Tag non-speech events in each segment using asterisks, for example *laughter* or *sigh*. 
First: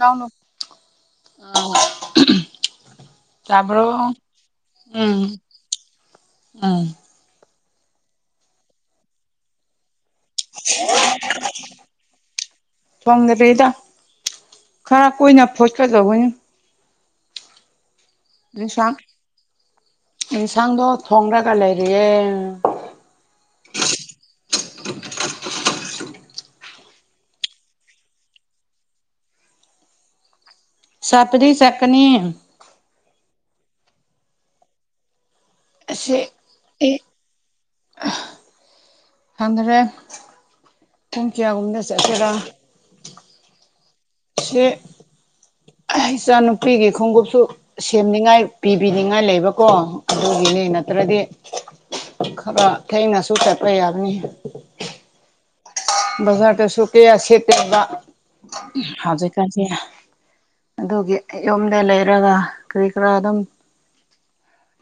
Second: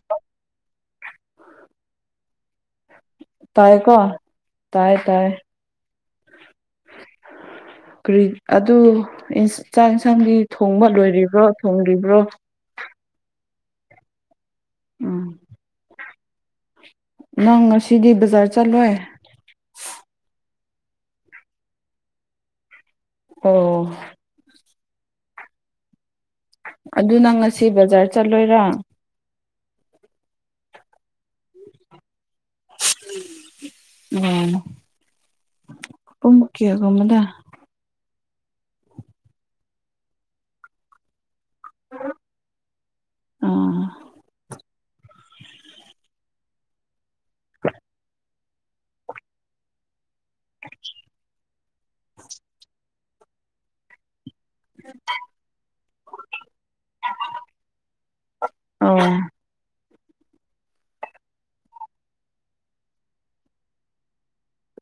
ꯂꯥꯡꯅꯨ ꯑꯥ *unintelligible* ꯇꯥꯕ꯭ꯔꯣ ꯇꯥꯏꯀꯣ ꯇꯥꯏ ꯇꯥꯏ ꯎꯝ ꯑꯝ ꯀ꯭ꯔꯤ ꯑꯗꯨ ꯢꯁ ꯆꯥꯛ ꯏꯟꯁꯥꯡꯗꯤ ꯊꯣꯡꯕ ꯂꯣꯏꯔꯤꯕ꯭ꯔꯣ ꯊꯣꯡꯔꯤꯕ꯭ꯔꯣ? ꯊꯣꯡꯗꯔꯤꯗ ꯈꯔ ꯎꯝ ꯀꯨꯏꯅ ꯐꯨꯠꯀꯗꯧꯕꯅꯤ꯫ ꯅꯪ ꯉꯁꯤꯗꯤ ꯕꯖ ꯏꯟꯁꯥꯡ ꯏꯟꯁꯥꯡꯗꯣ ꯊꯣꯡꯔꯒ ꯂꯩꯔꯤꯌꯦ꯫ ꯑꯣ ꯑꯗꯨ ꯅꯪ ꯉꯁꯤ ꯕꯖꯥꯔ ꯆꯠꯂꯣꯏꯔꯥ? ꯆꯥꯠꯄꯗꯤ ꯆꯠꯀꯅꯤ꯫ *unintelligible* ꯎꯝ ꯑꯁꯦ ꯄꯨꯡ ꯑꯦ ꯀꯌꯥꯒꯨꯝꯕꯗ ꯈꯪꯗꯔꯦ ꯄꯨꯡ ꯀ꯭ꯌꯥꯒꯨꯝꯕꯗ ꯆꯠꯁꯤꯔꯥ꯫ ꯑꯥ ꯁꯦ ꯑꯦ ꯏꯆꯥꯅꯨꯄꯤꯒꯤ ꯈꯣꯡꯒꯨꯞꯁꯨ ꯁꯦꯝꯅꯤꯡꯉꯥꯏ ꯄꯤꯕꯤꯅꯤꯡꯉꯥꯏ ꯂꯩꯕꯀꯣ꯫ ꯑꯗꯨꯒꯤꯅꯤ ꯅꯠꯇ꯭ꯔꯗꯤ ꯈꯔ ꯊꯦꯡꯅꯁꯨ ꯆꯠꯄ ꯌꯥꯒꯅꯤ꯫ *inaudible* ꯕꯥꯖꯥꯔꯗꯖꯨ ꯀꯌꯥ ꯁꯤꯠꯇꯦꯕ ꯎꯝ ꯑꯣ ꯍꯧꯖꯤꯛ꯫ *unintelligible* ꯑꯗꯨꯒꯤ ꯌꯨꯝꯗ ꯂꯩꯔꯒ ꯀꯔꯤ ꯀꯔꯥ ꯑꯗꯨꯝ,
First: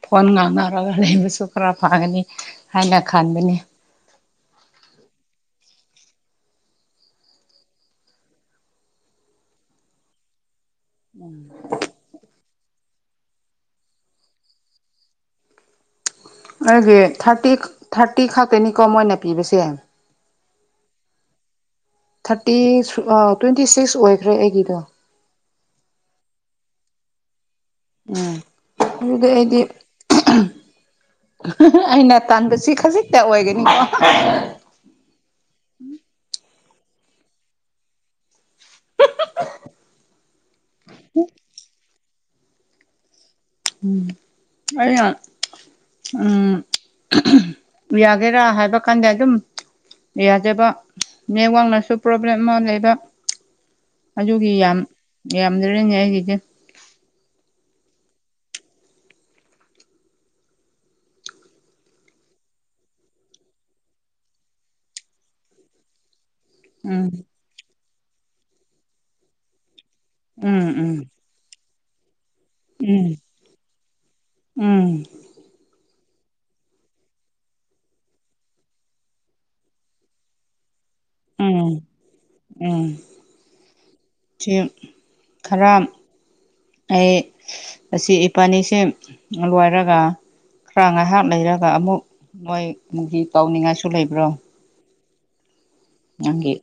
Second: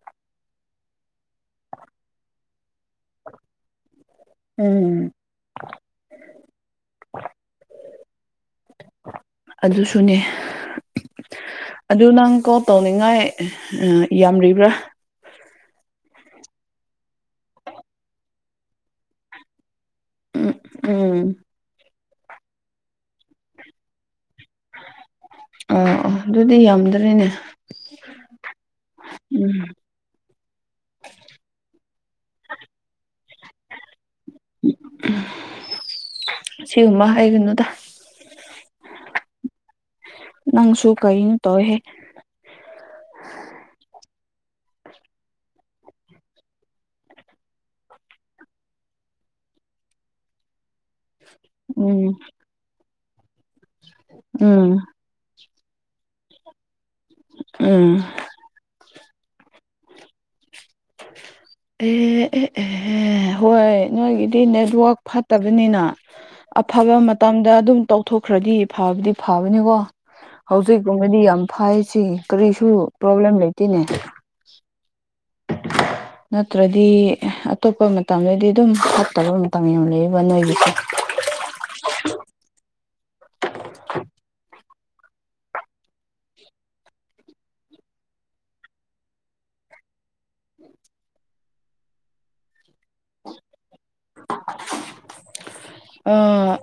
ꯐꯣꯟ ꯉꯥꯡꯅꯔꯒ ꯂꯩꯕꯁꯨ ꯈꯔ ꯐꯒꯅꯤ ꯍꯥꯏꯅ ꯈꯟꯕꯅꯤ꯫ ꯎꯝ ꯑꯗꯨꯁꯨꯅꯤ꯫ *unintelligible* ꯑꯗꯨ ꯅꯪ ꯀꯣꯜ ꯇꯧꯅꯤꯡꯉꯥꯏ ꯌꯥꯝꯔꯤꯕ꯭ꯔꯥ? ꯑꯩꯒꯤ ꯊꯥꯔꯇꯤ ꯈꯥ ꯊꯥꯔꯇꯤ ꯈꯛꯇꯅꯤꯀꯣ ꯃꯣꯏꯅ ꯄꯤꯕꯁꯦ꯫ ꯎꯝ ꯎꯝ ꯊꯥꯔꯇꯤ ꯑꯥ ꯇ꯭ꯋꯦꯟꯇꯤ ꯁꯤꯛꯁ ꯑꯣꯏꯈ꯭ꯔꯦ ꯑꯩꯒꯤꯗꯣ꯫ ꯑꯥ ꯑꯣ ꯑꯗꯨꯗꯤ ꯌꯥꯝꯗ꯭ꯔꯦꯅꯦ꯫ ꯎꯝ ꯑꯗꯨꯗꯤ ꯑꯩꯗꯤ ꯎꯝ *unintelligible* ꯑꯩꯅ ꯇꯟꯕꯁꯤ ꯈꯖꯤꯛꯇ ꯑꯣꯏꯒꯅꯤꯀꯣ꯫ ꯎꯝ ꯁꯤꯒꯨꯝꯕ ꯍꯥꯏꯒꯅꯨꯗ꯫ ꯅꯪꯁꯨꯨ ꯀꯩꯟ ꯇꯧꯋꯦꯍꯦ ꯎꯝ ꯑꯩꯅ ꯎꯝ ꯌꯥꯒꯦꯔꯥ ꯍꯥꯏꯕ ꯀꯥꯟꯗ ꯑꯗꯨꯝ ꯌꯥꯗꯦꯕ ꯅꯦꯠꯋꯥꯛꯅꯁꯨ ꯎꯝ ꯄ꯭ꯔꯣꯕ꯭ꯂꯦꯝ ꯑꯃ ꯂꯩꯔꯦ ꯑꯗꯨꯒꯤ ꯎꯝ ꯌꯥꯝ ꯌꯥꯝꯗ꯭ꯔꯦꯅꯦ ꯑꯩꯒꯤꯗꯤ ꯑ ꯑꯦ ꯑꯦ ꯑꯦ ꯑꯦ ꯍꯣꯏ ꯅꯣꯏꯒꯤꯗꯤ ꯅꯦꯠꯋꯥꯛ ꯐꯠꯇꯕꯅꯤꯅ ꯑꯐꯕ ꯎꯝ ꯃꯇꯝꯗ ꯑꯗꯨꯝ ꯇꯧꯊꯣꯛꯈ꯭ꯔꯗꯤ ꯐꯕꯗꯤ ꯐꯕꯅꯦꯀꯣ꯫ ꯎꯝ ꯎꯝ ꯍꯧꯖꯤꯛꯀꯨꯝꯕꯗꯤ ꯌꯥꯝ ꯐꯩꯁꯤ ꯀꯔꯤꯁꯨ ꯄ꯭ꯔꯣꯕ꯭ꯂꯦꯝ ꯂꯩꯇꯦꯅꯦ꯫ ꯎꯝ *unintelligible* ꯅꯠꯇ꯭ꯔꯗꯤ ꯑꯇꯣꯞꯄ ꯃꯇꯝꯗꯗꯤ ꯑꯗꯨꯝ ꯐꯠꯇꯕ ꯃꯇꯝ ꯌꯥꯝ ꯂꯩꯌꯦꯕ ꯅꯣꯏꯒꯤꯁꯦ꯫ ꯎꯝ ꯎꯝ ꯆꯦꯝ ꯈꯔꯥꯝ ꯑꯩ ꯑꯁꯤ ꯏꯄꯥꯅꯤꯁꯦ ꯂꯣꯏꯔꯒ ꯈꯔ ꯉꯥꯏꯍꯥꯛ ꯂꯩꯔꯒ ꯑꯃꯨꯛ ꯅꯣꯏ ꯃꯨꯒꯤ ꯇꯧꯅꯤꯡꯉꯥꯏꯁꯨ ꯂꯩꯕ꯭ꯔꯣ ꯑꯥ ꯅꯪꯒꯤ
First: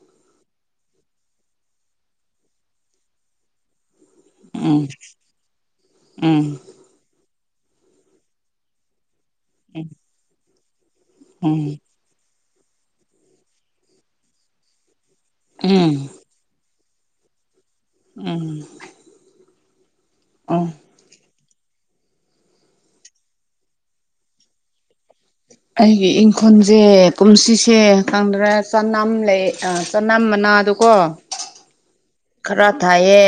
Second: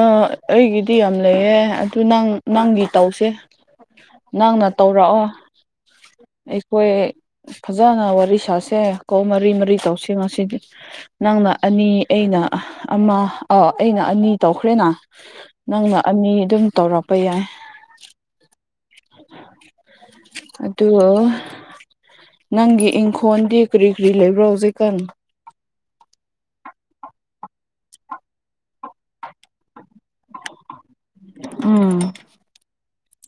ꯑꯥ ꯑꯩꯒꯤꯗꯤ ꯌꯥꯝ ꯂꯩꯌꯦ ꯑꯗꯨ ꯅꯪ ꯅꯪꯒꯤ ꯇꯧꯁꯦ꯫ ꯅꯪꯅ ꯎꯝ ꯇꯧꯔꯛꯑꯣ ꯎꯝ ꯑꯩ ꯈꯣꯏ ꯐꯖꯅ ꯋꯥꯔꯤ ꯁꯥꯁꯦ ꯀꯣ ꯃꯔꯤ ꯃꯔꯤ ꯇꯧꯁꯦ ꯉꯁꯤꯗꯤ꯫ ꯅꯪꯅ ꯎꯝ ꯑꯅꯤ ꯑꯩꯅ ꯑꯃ ꯑꯥ ꯑꯩꯅ ꯑꯅꯤ ꯇꯧꯈ꯭ꯔꯦꯅ ꯎꯝ ꯅꯪꯅ ꯑꯅꯤ ꯑꯗꯨꯝ ꯇꯧꯔꯛꯄ ꯌꯥꯏ꯫ ꯎꯝ ꯑꯥ ꯑꯗꯣ ꯅꯪꯒꯤ ꯏꯪꯈꯣꯜꯗꯤ ꯀ꯭ꯔꯤ ꯀ꯭ꯔꯤ ꯂꯩꯕ꯭ꯔꯣ ꯍꯧꯖꯛꯀꯥꯟ? ꯑꯩꯒꯤ ꯏꯪꯈꯣꯜꯖꯦ ꯀꯨꯝꯁꯤꯁꯦ ꯈꯪꯗ꯭ꯔꯦ ꯆꯅꯝ ꯂꯩ ꯑ ꯆꯅꯝ ꯃꯅꯥꯗꯣ ꯀꯣ ꯎꯝ ꯈꯔ ꯊꯥꯏꯌꯦ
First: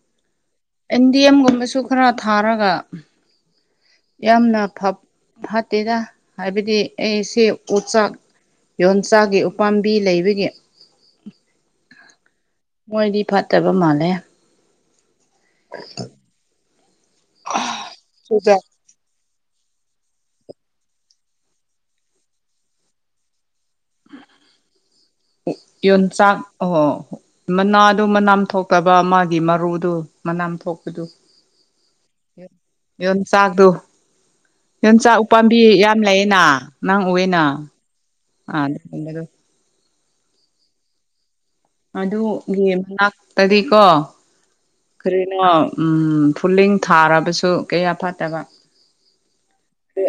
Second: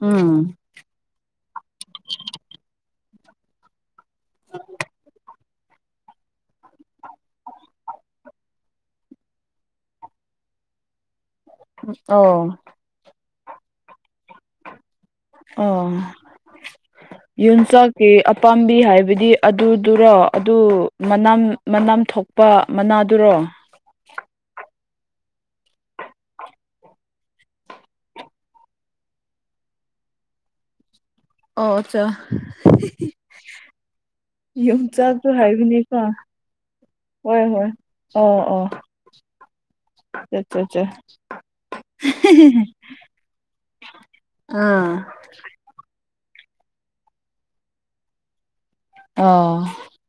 ꯎꯝ ꯑꯦꯟꯗꯦꯝꯒꯨꯝꯕꯁꯨ ꯈꯔ ꯊꯥꯔꯒ ꯌꯥꯝꯅ ꯐꯥ ꯐꯠꯇꯦꯗ ꯍꯥꯏꯕꯗꯤ ꯑꯩꯁꯦ ꯎ ꯆꯥꯛ ꯌꯣꯟꯆꯥꯛꯒꯤ ꯎꯄꯥꯝꯕꯤ ꯂꯩꯕꯒꯤ ꯑꯧ ꯃꯣꯏꯗꯤ ꯐꯠꯇꯕ ꯃꯥꯜꯂꯦ ꯑꯣ ꯌꯣꯟꯆꯥꯛꯀꯤ ꯆꯨꯖꯥꯛ ꯑꯄꯥꯝꯕꯤ ꯍꯥꯏꯕꯗꯤ ꯑꯗꯨꯗꯨꯔꯣ ꯑꯗꯨ ꯃꯅꯝ ꯃꯅꯝ ꯊꯣꯛꯄ ꯃꯅꯥꯗꯨꯔꯣ? ꯎ ꯌꯣꯟꯆꯥꯛ ꯑꯣ ꯃꯅꯥꯗꯨ ꯃꯅꯥꯝ ꯊꯣꯛꯇꯕ ꯃꯥꯒꯤ ꯃꯔꯨꯗꯨ ꯃꯅꯥꯝ ꯊꯣꯛꯄꯗꯨ ꯑꯣ ꯑꯠꯆꯥ ꯌꯣꯟꯆꯥꯛꯗꯨ ꯌꯣꯟꯆꯥꯛ ꯌꯣꯡꯆꯥꯛꯁꯨ ꯎꯄꯥꯝꯕꯤ ꯌꯥꯝ ꯍꯥꯏꯕꯅꯤꯀꯣ ꯂꯩꯌꯦꯅ ꯅꯪ ꯎꯑꯦꯅ ꯍꯣꯏ ꯑꯥ ꯆꯥ ꯆꯥ ꯆꯥ ꯑꯗꯨꯒꯤ ꯃꯅꯥꯛꯇꯗꯤ ꯀꯣ ꯑꯥ ꯀꯩꯅꯣ ꯎꯝ ꯐꯨꯂꯤꯡ ꯊꯥꯔꯕꯁꯨ ꯀꯌꯥ ꯐꯠꯇꯕ ꯑꯥ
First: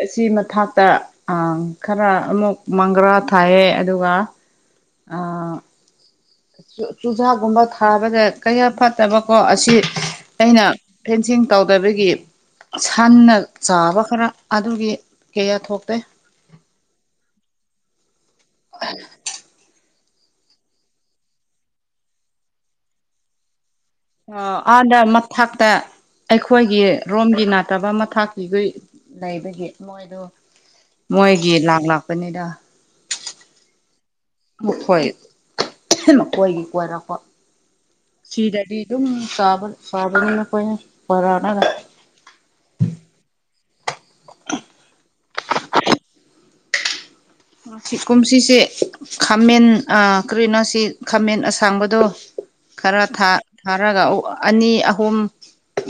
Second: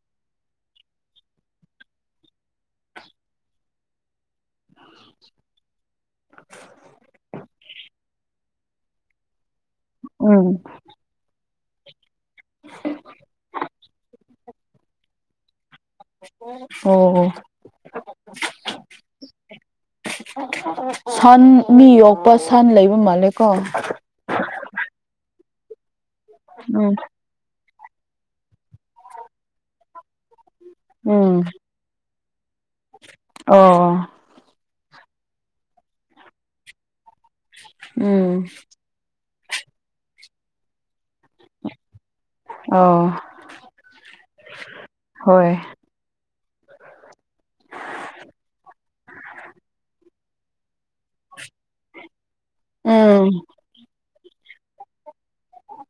ꯑꯁꯤ ꯃꯊꯥꯛꯛꯇ ꯈꯔ ꯑꯃꯨꯛ ꯃꯪꯒ꯭ꯔꯥ ꯊꯥꯏꯌꯦ ꯑꯗꯨꯒ ꯑꯥ ꯆꯨꯖꯥꯛꯀꯨꯝꯕ ꯊꯥꯕꯅ ꯀꯌꯥ ꯐꯠꯇꯕꯀꯣ ꯑꯁꯤ ꯎꯝ ꯑꯩꯅ ꯐꯦꯟꯁꯤꯡ ꯇꯧꯗꯕꯒꯤ ꯁꯟꯅ ꯆꯥꯕ ꯈꯔ ꯑꯗꯨꯒꯤ ꯀꯌꯥ ꯊꯣꯛꯇꯦ ꯑꯣ *unintelligible* ꯁꯟ ꯃꯤ ꯌꯣꯛꯄ ꯁꯟ ꯂꯩꯕ ꯃꯥꯜꯂꯦꯀꯣ ꯑ ꯑꯥꯗ ꯃꯊꯛꯇ ꯑꯩꯈꯣꯏꯒꯤ ꯎꯝ ꯔꯣꯝꯒꯤ ꯅꯥ ꯇꯕ ꯃꯈꯥꯛꯀꯤꯗꯣ ꯂꯩꯕꯒꯤ ꯃꯣꯏꯗꯣ ꯎꯝ ꯃꯣꯏꯒꯤ ꯂꯥꯛꯂꯥꯛꯄꯅꯤꯗ ꯑꯣ ꯃꯈꯣꯏ ꯃꯈꯣꯏꯒꯤ ꯀꯣꯏꯔꯛꯄ ꯎꯝ ꯁꯤꯗꯗꯤ ꯑꯗꯨꯝꯕ ꯆꯥꯕꯅꯤ *unintelligible* ꯑꯣ ꯍꯣꯏ ꯀꯨꯝꯁꯤꯁꯦ ꯈꯥꯃꯦꯟ ꯑꯥ ꯀ꯭ꯔꯤꯅꯣꯁꯤ ꯈꯥꯃꯦꯟ ꯑꯁꯥꯡꯕꯗꯣ ꯈꯔ ꯎꯝ ꯊꯥ ꯊꯥꯔꯒ ꯑꯅꯤ ꯑꯍꯨꯝ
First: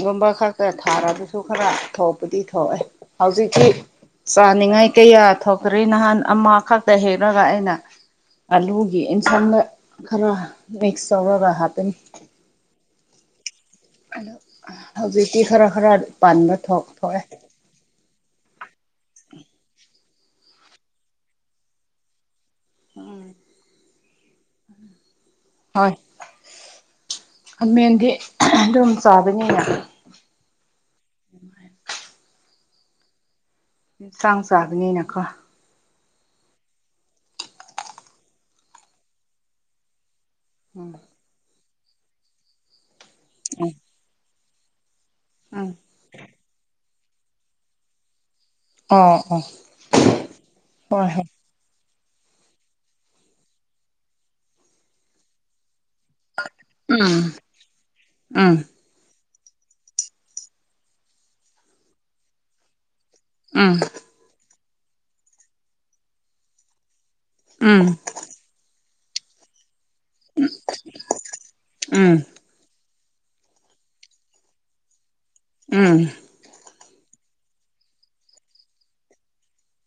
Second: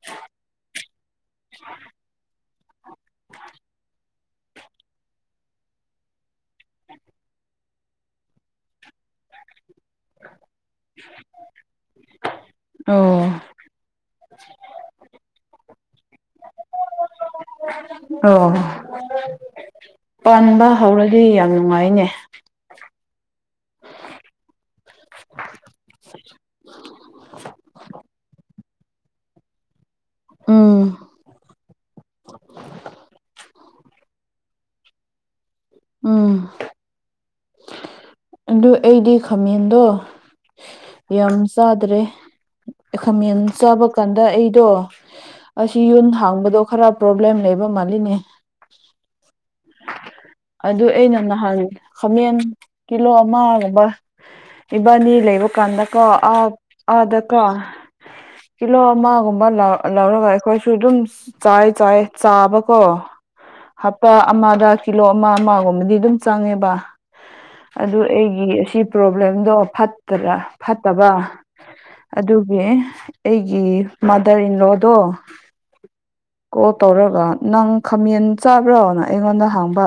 ꯌꯣꯟꯕ ꯈꯛꯇ ꯈꯔ ꯊꯥꯔꯔꯕꯁꯨ ꯈꯔ ꯊꯣꯛꯄꯗꯤ ꯊꯣꯛꯑꯦ ꯍꯧꯖꯤꯛꯇꯤ ꯆꯥꯅꯤꯡꯉꯥꯏ ꯀꯩꯌꯥ ꯊꯣꯛꯊ꯭ꯔꯤ ꯅꯍꯥꯟ ꯑꯃ ꯈꯛꯇ ꯍꯦꯛꯂꯒ ꯑꯩꯅ ꯑꯂꯨꯒꯤ ꯏꯟꯁꯥꯡꯗ ꯈꯔ ꯃꯤꯛꯁ ꯇꯧꯔꯒ ꯍꯥꯥꯞꯄꯦ ꯑꯣ ꯑꯗꯣ ꯍꯧꯖꯤꯛꯇꯤ ꯈꯔ ꯈꯔ ꯄꯥꯟꯕ ꯊꯣꯛꯑꯦ ꯑꯣ ꯄꯟꯕ ꯍꯧꯔꯗꯤ ꯌꯥꯝ ꯅꯨꯡꯉꯥꯏꯅꯦ ꯎꯝ ꯍꯣꯏ ꯈꯃꯦꯟꯗꯤ ꯑꯗꯨꯝ ꯆꯥꯕꯅꯤꯅ ꯎꯝ ꯏꯟꯁꯥꯡ ꯆꯥꯕꯅꯤꯅꯀꯣ ꯎꯝ ꯑꯗꯨ ꯑꯩꯗꯤ ꯈꯥꯃꯦꯟꯗꯣ ꯎꯝ ꯌꯥꯝ ꯆꯥꯗ꯭ꯔꯦ ꯈꯥꯃꯦꯟ ꯆꯥꯕ ꯀꯥꯟꯗ ꯑꯩꯗꯣ ꯎꯝ ꯑꯁꯤ ꯌꯨꯟ ꯍꯥꯡꯕꯗꯣ ꯈꯔ ꯄ꯭ꯔꯣꯕ꯭ꯂꯦꯝ ꯂꯩꯕ ꯃꯥꯜꯂꯤꯅꯦ ꯑꯣ ꯑꯣ ꯑꯗꯨ ꯍꯣꯏ ꯑꯩꯅ ꯍꯣꯏ ꯅꯍꯥꯟ ꯈꯥꯃꯦꯟ ꯀꯤꯂꯣ ꯑꯃꯒꯨꯝꯕ ꯏꯕꯥꯅꯤ ꯂꯩꯕ ꯀꯥꯟꯗ ꯀꯣ ꯑꯥ ꯎꯝ ꯑꯥꯗꯀꯣ ꯎꯝ ꯀꯤꯂꯣ ꯑꯃꯒꯨꯝꯕ ꯂꯧ ꯂꯧꯔꯒ ꯑꯩꯈꯣꯏꯁꯨ ꯑꯗꯨꯝ ꯆꯥꯏ ꯆꯥꯏ ꯆꯥꯕꯀꯣ ꯎꯝ ꯍꯞꯇꯥ ꯑꯃꯥꯗ ꯀꯤꯂꯣ ꯑꯃꯥ ꯑꯃꯥꯒꯨꯝꯕꯗꯤ ꯑꯗꯨꯝ ꯆꯪꯉꯦꯕ ꯎꯝ ꯑꯗꯨ ꯑꯩꯒꯤ ꯑꯁꯤ ꯄ꯭ꯔꯣꯕ꯭ꯂꯦꯝꯗꯣ ꯐꯠꯇꯔ ꯐꯠꯇꯕ ꯎꯝ ꯑꯗꯨ ꯒꯤ ꯑꯩꯒꯤ ꯃꯥꯗꯔ ꯏꯟꯂꯣꯗꯣ ꯎꯝ ꯀꯣꯜ ꯇꯧꯔꯒ ꯅꯪ ꯈꯥꯃꯦꯟ ꯆꯥꯕ꯭ꯔꯣꯅ ꯑꯩꯉꯣꯟꯗ ꯍꯪꯕ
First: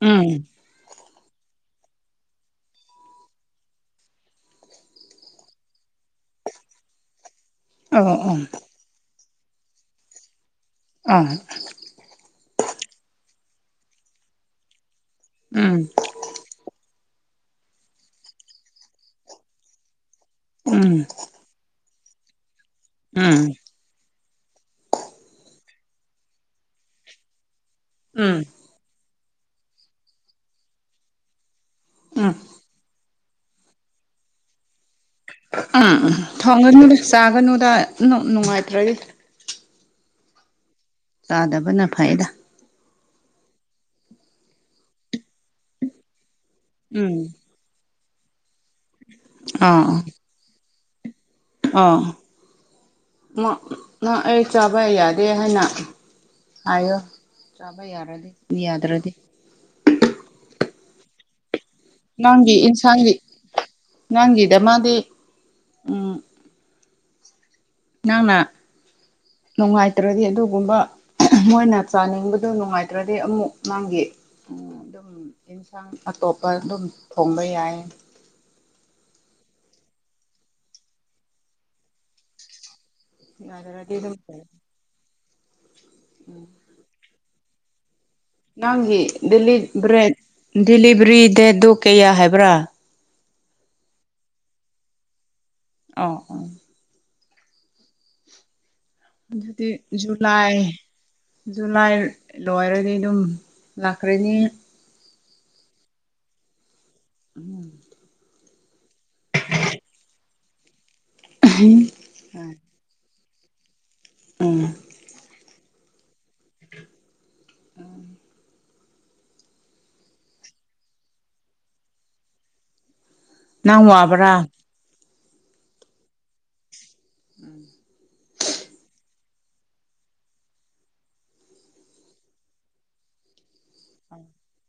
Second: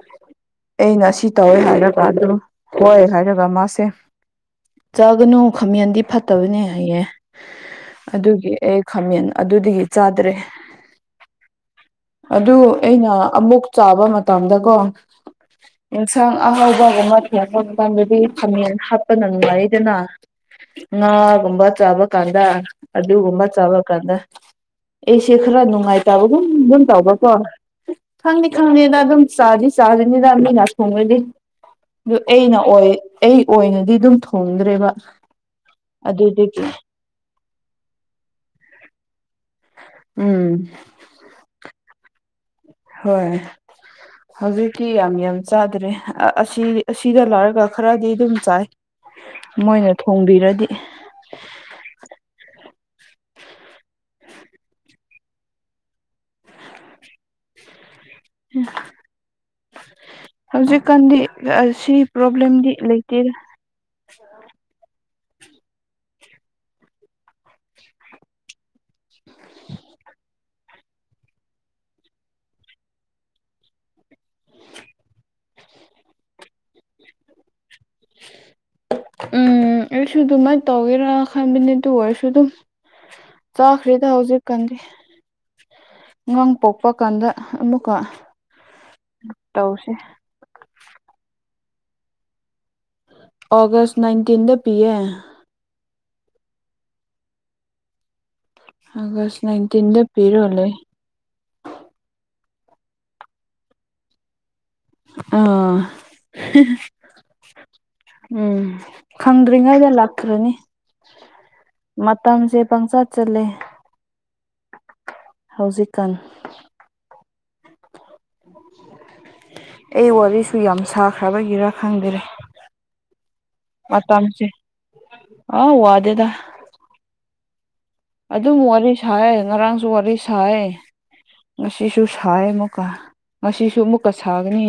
ꯎꯝ ꯑꯩꯅ ꯁꯤ ꯇꯧꯋꯦ ꯍꯥꯏꯔꯒ ꯑꯗꯨ ꯍꯣꯏ ꯍꯥꯏꯔꯒ ꯃꯥꯁꯦ ꯆꯥꯒꯅꯨ ꯈꯥꯃꯦꯟꯗꯤ ꯐꯠꯇꯕꯅꯦ ꯍꯥꯌꯦ ꯑꯣ ꯑꯣ ꯑꯗꯨꯒꯤ ꯑꯦꯏ ꯈꯥꯃꯦꯟ ꯑꯗꯨꯗꯒꯤ ꯆꯥꯗ꯭ꯔꯦ ꯑꯥ ꯑꯗꯨ ꯑꯩꯅ ꯑꯃꯨꯛ ꯆꯥꯕ ꯃꯇꯝꯗꯀꯣ ꯎꯝ ꯆꯥꯡ ꯑꯍꯥꯎꯕꯒꯨꯝꯕ ꯊꯣꯡꯕ ꯃꯇꯥꯝꯗꯗꯤ ꯈꯃꯦꯟ ꯍꯥꯞꯄꯅ ꯅꯨꯡꯉꯥꯏꯌꯦꯗꯅ ꯎꯝ ꯉꯥꯒꯨꯝꯕ ꯆꯥꯕ ꯀꯥꯟꯗ ꯎꯝ ꯑꯗꯨꯒꯨꯝꯕ ꯆꯥꯕ ꯀꯥꯟꯗ ꯑꯩꯁꯦ ꯈꯔ ꯅꯨꯡꯉꯥꯏꯇꯕꯒꯨꯝ ꯗꯨꯝ ꯇꯧꯕꯀꯣ ꯎꯝ ꯈꯪꯗꯤ ꯈꯪꯅꯤꯗ ꯑꯗꯨꯝ ꯆꯥꯗꯤ ꯆꯥꯒꯅꯤꯅ ꯃꯤꯅ ꯊꯣꯡꯔꯗꯤ ꯎꯝ ꯑꯗꯨ ꯎꯝ ꯑꯩꯅ ꯑꯣꯏ ꯑꯩ ꯑꯣꯏꯅꯗꯤ ꯑꯗꯨꯝ ꯊꯣꯡꯗ꯭ꯔꯦꯕ ꯑꯥ ꯑꯗꯨꯗꯒꯤ ꯊꯣꯡꯒꯅꯨꯗ ꯆꯥꯒꯅꯨꯗ ꯅꯨ ꯅꯨꯡꯉꯥꯏꯇ꯭ꯔꯗꯤ ꯎꯝ ꯆꯥꯗꯕꯅ ꯐꯩꯗ ꯍꯣꯏ ꯍꯧꯖꯤꯛꯇꯤ ꯌꯥꯝ ꯌꯥꯝ ꯆꯥꯗ꯭ꯔꯦ ꯑꯥ ꯑꯁꯤ ꯎꯝ ꯑꯁꯤꯗ ꯂꯥꯛꯔꯒ ꯈꯔꯗꯤ ꯑꯗꯨꯝ ꯆꯥꯏ ꯃꯣꯏꯅ ꯊꯣꯡꯕꯤꯔꯗꯤ ꯑꯣ ꯃꯣ ꯅꯪ ꯑꯩ ꯆꯥꯕ ꯌꯥꯗꯦ ꯍꯥꯏꯅ ꯍꯥꯏꯌꯣ ꯆꯥꯕ ꯌꯥꯔꯗꯤ ꯃꯤ ꯌꯥꯗ꯭ꯔꯗꯤ ꯍꯧꯖꯤꯛꯀꯥꯟꯗꯤ ꯑꯥꯁꯤ ꯄ꯭ꯔꯣꯕ꯭ꯂꯦꯝꯗꯤ ꯂꯩꯇꯦꯗ ꯅꯪꯒꯤꯗꯃꯛꯗꯤ ꯎꯝ ꯅꯪꯅ ꯅꯨꯡꯉꯥꯏꯇ꯭ꯔꯗꯤ ꯑꯗꯨꯒꯨꯝꯕ ꯃꯣꯏꯅ ꯆꯥꯅꯤꯡꯕꯗꯨ ꯅꯨꯡꯉꯥꯏꯇ꯭ꯔꯗꯤ ꯑꯃꯨꯛ ꯅꯪꯒꯤ ꯑꯦꯟꯁꯥꯡ ꯑꯇꯣꯞꯄ ꯑꯗꯨꯝ ꯊꯣꯡꯕ ꯌꯥꯏ ꯎꯝ ꯑꯩꯁꯨ ꯑꯗꯨꯃꯥꯏꯠ ꯇꯧꯒꯦꯔ ꯈꯟꯕꯅꯤ ꯗꯨ ꯑꯣꯏꯔꯁꯨ ꯑꯗꯨꯝ ꯌꯥꯗ꯭ꯔꯗꯤ ꯆꯥꯈ꯭ꯔꯦꯗ ꯑꯗꯨꯝ ꯍꯧꯖꯤꯛꯀꯥꯟꯗꯤ ꯑꯉꯥꯡ ꯄꯣꯛꯄ ꯀꯥꯟꯗ ꯑꯃꯨꯛꯀ ꯅꯪꯒꯤ ꯗꯤꯂꯤꯠ ꯇꯧꯁꯦ ꯕ꯭ꯔꯦꯠ ꯗꯤꯂꯤꯚꯔꯤ ꯗꯦꯠꯇꯣ ꯀꯩꯌꯥ ꯍꯥꯏꯕ꯭ꯔꯥ ꯑꯣꯒꯁ ꯅꯥꯏꯟꯇꯤꯟꯗ ꯄꯤꯌꯦ ꯑꯣ ꯑꯣ ꯑꯥꯒꯁ ꯑꯗꯨꯗꯤ ꯅꯥꯏꯟꯇꯤꯟꯗ ꯄꯤꯔ ꯖꯨꯂꯥꯏ ꯂꯩ ꯖꯨꯂꯥꯏ ꯂꯣꯏꯔꯗꯤ ꯑꯗꯨꯝ ꯂꯥꯛꯈ꯭ꯔꯅꯤ ꯑꯥ ꯍꯍ ꯎꯝ ꯎꯝ ꯈꯪꯗ꯭ꯔꯤꯉꯩꯗ ꯂꯥꯛꯈ꯭ꯔꯅꯤ ꯃꯇꯝꯁꯦ ꯄꯪꯆꯥꯠ ꯆꯠꯂꯦ ꯎꯝ ꯍꯧꯖꯤꯛꯀꯥꯟ ꯑꯩ ꯋꯥꯔꯤꯁꯨ ꯌꯥꯝ ꯁꯥꯈ꯭ꯔꯕꯒꯤꯔꯥ ꯈꯪꯗꯔꯦ ꯅꯪ ꯃꯇꯝꯁꯦ ꯋꯥꯕ꯭ꯔꯥ ꯑꯥ ꯋꯥꯗꯦꯗ ꯑꯗꯨꯝ ꯋꯥꯔꯤ ꯁꯥꯏꯑꯦ ꯉꯔꯥꯡꯁꯨ ꯋꯥꯔꯤ ꯁꯥꯏꯑꯦ ꯉꯁꯤꯁꯨ ꯁꯥꯏ ꯑꯃꯨꯛꯀ ꯉꯁꯤꯁꯨ ꯑꯃꯨꯛꯀ ꯁꯥꯒꯅꯤ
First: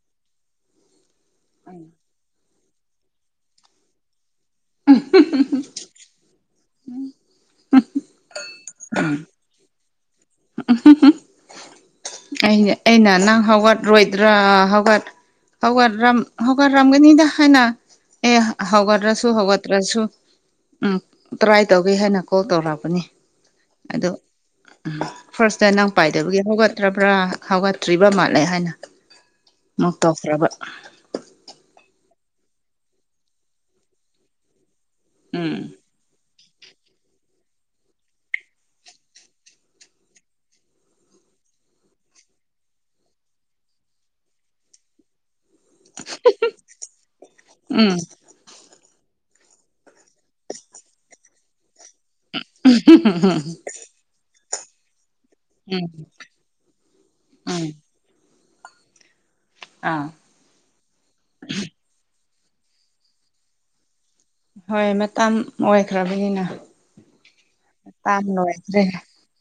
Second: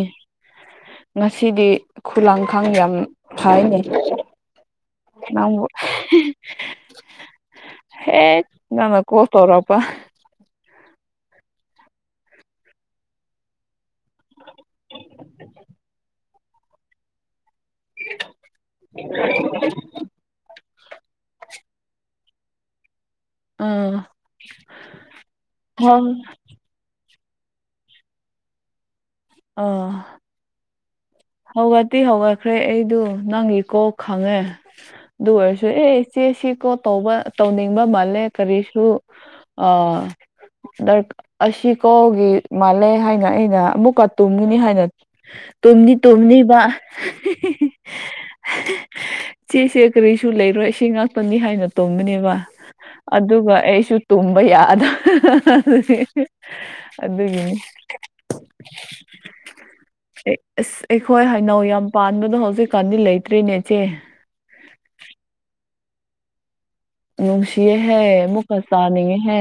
ꯉꯁꯤꯗꯤ ꯈꯨꯂꯥꯡꯈꯥꯡ ꯌꯥꯝ ꯐꯥꯏꯅꯦ ꯅꯪꯕꯨ ꯍꯦꯛ ꯅꯪꯅ ꯀꯣꯜ ꯇꯧꯔꯛꯄꯥ ꯑꯩꯅ ꯑꯩꯅ ꯅꯪ ꯍꯧꯒꯠꯔꯣꯏꯗ꯭ꯔꯥ ꯍꯧꯒꯠ ꯍꯧꯒꯠꯔꯝ ꯍꯧꯒꯠꯔꯝꯒꯅꯤꯗ ꯍꯥꯏꯅ ꯑꯦ ꯍꯧꯒꯠꯔꯁꯨ ꯍꯧꯒꯠꯇ꯭ꯔꯁꯨ ꯎꯝ ꯇꯔꯥꯏ ꯇꯧꯒꯦ ꯍꯥꯏꯅ ꯀꯣꯜ ꯇꯧꯔꯛꯄꯅꯤ ꯎꯝ ꯑꯗꯣ ꯐꯔꯁꯇ ꯅꯪ ꯍꯣꯏ ꯄꯥꯏꯗꯕꯒꯤ ꯍꯧꯒꯠ ꯇ꯭ꯔꯕ꯭ꯔꯥ ꯍꯧꯒꯠꯇ꯭ꯔꯤꯕ ꯃꯥꯜꯂꯦ ꯍꯥꯏꯅ ꯑꯥ ꯃꯨꯛ ꯇꯧꯈ꯭ꯔꯕ ꯍꯧꯒꯠꯇꯤ ꯍꯧꯒꯠꯈ꯭ꯔꯦ ꯑꯩꯗꯨ ꯅꯪꯒꯤ ꯀꯣꯜ ꯈꯪꯉꯦ ꯗꯨ ꯑꯣꯢꯔꯁꯨ ꯎꯝ ꯑꯦ ꯏꯆꯦ ꯁꯤ ꯀꯣ ꯇꯧꯕ ꯇꯧꯅꯤꯡꯕ ꯃꯥꯜꯂꯦ ꯀꯔꯤꯁꯨ ꯑ ꯗꯔꯛ ꯑꯁꯤ ꯀꯣꯜꯒꯤ ꯃꯥꯜꯂꯦ ꯍꯥꯏꯅ ꯑꯩꯅ ꯑꯃꯨꯛꯀ ꯇꯨꯝꯒꯅꯤ ꯍꯥꯏꯅ ꯇꯨꯝꯅꯤ ꯇꯨꯝꯅꯤꯕꯥ ꯎꯝ ꯆꯦꯁꯦ ꯀꯔꯤꯁꯨ ꯂꯩꯔꯣꯏ ꯑꯁꯤ ꯉꯥꯛꯇꯪꯅꯤ ꯍꯥꯏꯅ ꯇꯨꯝꯕꯅꯦ ꯕ ꯑꯗꯨꯒ ꯑꯩꯁꯨ ꯇꯨꯝꯕ ꯌꯥꯗ ꯎꯝ ꯑꯗꯨꯒꯤꯅꯤ ꯎꯝ ꯑꯥ ꯑꯦ ꯑꯁ ꯑꯩꯈꯣꯏ ꯍꯩꯅꯧ ꯌꯥꯝ ꯄꯥꯟꯕꯗꯣ ꯍꯧꯖꯤꯛꯀꯥꯟꯗꯤ ꯂꯩꯇ꯭ꯔꯦꯅꯦ ꯆꯦ ꯍꯣꯏ ꯃꯇꯝ ꯑꯣꯏꯈ꯭ꯔꯕꯅꯤꯅ ꯅꯨꯡꯁꯤꯌꯦꯍꯦ ꯃꯇꯝ ꯃꯨꯛꯀ ꯂꯣꯏꯈ꯭ꯔꯦ ꯆꯥꯅꯤꯡꯉꯦꯍꯦ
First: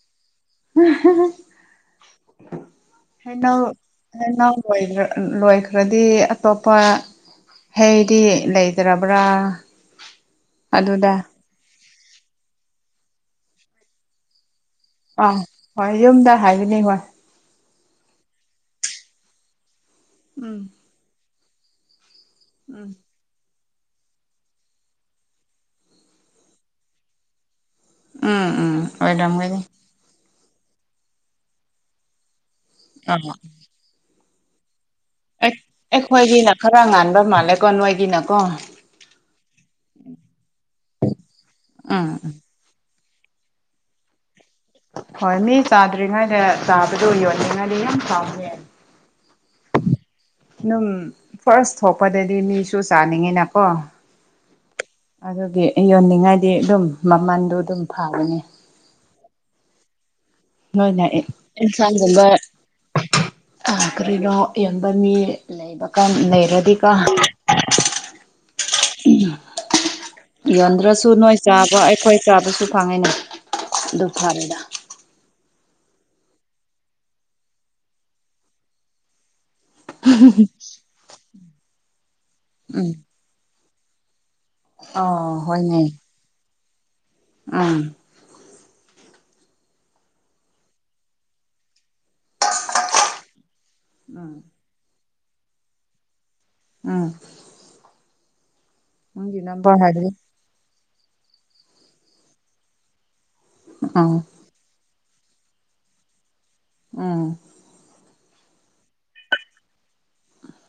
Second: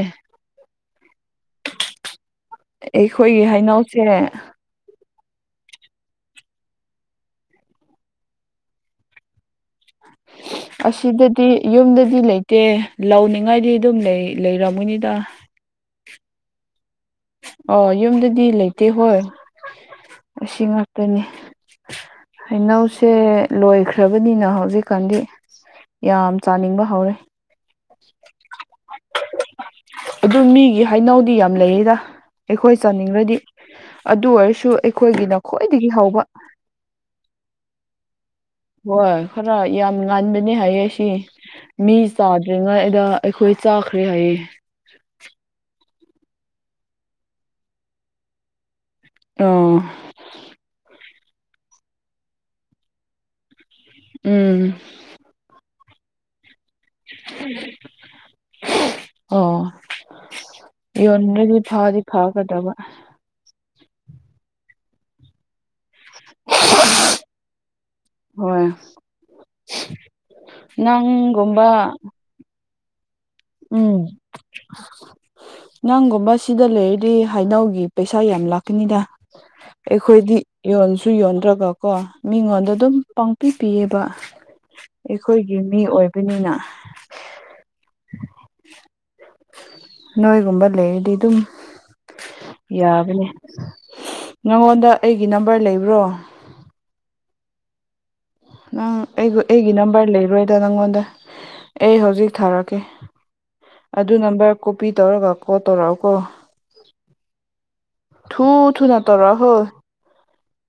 ꯑꯩꯈꯣꯏꯒꯤ ꯍꯩꯅꯧ ꯍꯩꯅꯧꯁꯦ ꯍꯩꯅꯧ ꯂꯣꯢꯒ꯭ꯔ ꯂꯣꯏꯈ꯭ꯔꯗꯤ ꯑꯇꯣꯞꯄ ꯍꯩꯗꯤ ꯂꯩꯇ꯭ꯔꯕ꯭ꯔꯥ ꯑꯗꯨꯗ ꯑꯁꯤꯗꯗꯤ ꯌꯨꯝꯗꯗꯤ ꯂꯩꯇꯦ ꯂꯧꯅꯤꯉꯥꯏꯗꯤ ꯗꯨꯝ ꯂꯩ ꯂꯩꯔꯝꯒꯅꯤ ꯑꯥ ꯍꯣꯏ ꯌꯨꯝꯗ ꯍꯥꯏꯕꯅꯦ ꯍꯣꯏ ꯑꯣ ꯌꯨꯝꯗꯗꯤ ꯂꯩꯇꯦ ꯍꯣꯏ ꯎꯝ ꯑꯁꯤ ꯉꯥꯛꯇꯅꯤ ꯎꯝ ꯍꯩꯅꯧꯁꯦ ꯂꯣꯏꯈ꯭ꯔꯕꯅꯤꯅ ꯍꯧꯖꯤꯛꯀꯥꯟꯗꯤ ꯌꯥꯝ ꯆꯥꯅꯤꯡꯕ ꯍꯧꯔꯦ *inaudible* ꯎꯝ ꯎꯝ ꯑꯣꯏꯔꯝꯒꯅꯤ ꯑꯗꯨ ꯃꯤꯒꯤ ꯍꯩꯅꯧꯗꯤ ꯌꯥꯝ ꯂꯩꯌꯦꯗ ꯑꯩꯈꯣꯏ ꯑꯥ ꯆꯥꯅꯤꯡꯔꯗꯤ ꯑꯗꯨ ꯑꯣꯏꯔꯁꯨ ꯑꯩꯛ ꯑꯩꯛ ꯑꯩꯈꯣꯏꯒꯤꯅ ꯈꯔ ꯉꯥꯟꯕ ꯃꯥꯜꯂꯦꯀꯣ ꯅꯣꯏꯒꯤꯅꯀꯣ ꯍꯣꯏ ꯈꯔ ꯌꯥꯝ ꯉꯥꯟꯕꯅꯦ ꯍꯥꯏꯌꯦ ꯁꯤ ꯃꯤ ꯎꯝ ꯎꯝ ꯆꯥꯗ꯭ꯔꯤ ꯗ꯭ꯔꯤ ꯉꯩ ꯑꯗ ꯑꯩꯈꯣꯏ ꯆꯥꯈ꯭ꯔꯦ ꯍꯥꯏꯌꯦ ꯍꯣꯏ ꯃꯤ ꯆꯥꯗ꯭ꯔꯤꯉꯩꯗ ꯆꯥꯕꯗꯣ ꯌꯣꯟꯅꯤꯡꯉꯗꯤ ꯌꯥꯝ ꯐꯕꯅꯦ *unintelligible* ꯅꯨꯝ ꯐꯔꯁ ꯊꯣꯛꯄꯗꯗꯤ ꯃꯤꯁꯨ ꯆꯥꯅꯤꯡꯉꯦꯅꯀꯣ ꯎꯝ ꯑꯗꯨꯒꯤ ꯌꯣꯟꯅꯤꯡꯉꯥꯏꯗꯤ ꯗꯨꯝ ꯃꯃꯟꯗꯣ ꯗꯨꯝ ꯐꯥꯕꯅꯦ ꯑꯣ ꯅꯣꯏꯅ ꯌꯣꯟꯔꯗꯤ ꯐꯥꯗꯤ ꯐꯥꯒꯗꯕ ꯑ ꯀꯔꯤꯅꯣ ꯌꯣꯟꯕ ꯃꯤ ꯂꯩꯕꯀꯥꯟ ꯂꯩꯔꯗꯤꯀꯣ ꯍꯣꯏ ꯌꯣꯟꯗ꯭ꯔꯁꯨ ꯅꯣꯏ ꯅꯪꯒꯨꯝꯕ ꯆꯥꯕ ꯑꯩꯈꯣꯏ ꯆꯥꯕꯁꯨ ꯐꯪꯉꯦꯅꯦ ꯎꯝ ꯅꯪꯒꯨꯝꯕ ꯁꯤꯗ ꯂꯩꯔꯗꯤ ꯍꯥꯏꯅꯧꯒꯤ ꯄꯩꯁꯥ ꯌꯥꯝ ꯂꯥꯛꯀꯅꯤꯗ ꯑꯩꯈꯣꯏꯗꯤ ꯌꯣꯟꯁꯨ ꯌꯣꯟꯗ꯭ꯔꯒ ꯀꯣ ꯃꯤꯉꯣꯟꯗ ꯎꯝ ꯗꯨꯝ ꯄꯥꯡꯄꯤ ꯄꯤꯌꯦꯕ ꯑꯣ ꯑꯩꯈꯣꯏꯒꯤ ꯃꯤ ꯍꯣꯏꯅꯦ ꯑꯣꯏꯕꯅꯤꯅ ꯎꯝ ꯅꯣꯏꯒꯨꯝꯕ ꯂꯩꯔꯗꯤ ꯑꯗꯨꯝ ꯌꯥꯕꯅꯦ ꯎꯝ ꯅꯉꯣꯟꯗ ꯑꯩꯒꯤ ꯅꯝꯕꯔ ꯂꯩꯕ꯭ꯔꯣ ꯎꯝ ꯅꯪ ꯅꯪꯒꯤ ꯑꯩꯒ ꯑꯩꯒꯤ ꯍꯥꯏꯕꯗꯤ ꯅꯝꯕꯔ ꯂꯩꯔꯣꯏꯗ ꯅꯪꯉꯣꯟꯗ ꯑꯩ ꯍꯧꯖꯤꯛ ꯊꯥꯔꯛꯀꯦ ꯎꯝ ꯑꯗꯨ ꯅꯝꯕꯔ ꯀꯣꯄꯤ ꯇꯧꯔꯒ ꯀꯣꯜ ꯇꯧꯔꯛꯑꯣꯀꯣ ꯎꯝ ꯊꯨ ꯊꯨꯅ ꯇꯧꯔꯛꯑꯣꯍꯣ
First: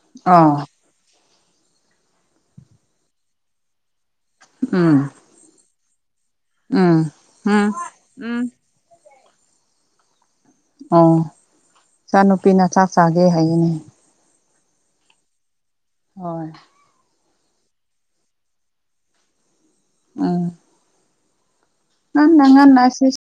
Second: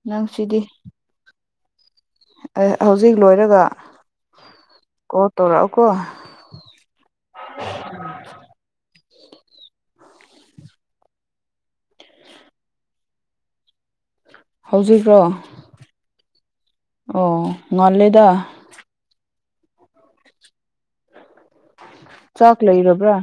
ꯅꯪꯁꯤꯗꯤ ꯑꯣ ꯑꯦ ꯍꯧꯖꯤꯛ ꯂꯣꯏꯔꯒ ꯎꯝ ꯀꯣꯜ ꯇꯧꯔꯛꯎꯀꯣ ꯎꯝ ꯎꯝ ꯎꯝ ꯎꯝ ꯏꯆꯥꯅꯨꯨꯄꯤꯅ ꯆꯥꯛ ꯆꯥꯒꯦ ꯍꯥꯏꯌꯦꯅꯦ ꯍꯧꯖꯤꯛꯔꯣ ꯍꯣꯏ ꯑꯣ ꯉꯜꯂꯤꯗ ꯎꯝ ꯉꯟꯅ ꯆꯥꯛ ꯉꯟꯅ ꯁꯤ ꯂꯩꯔꯕ꯭ꯔꯥ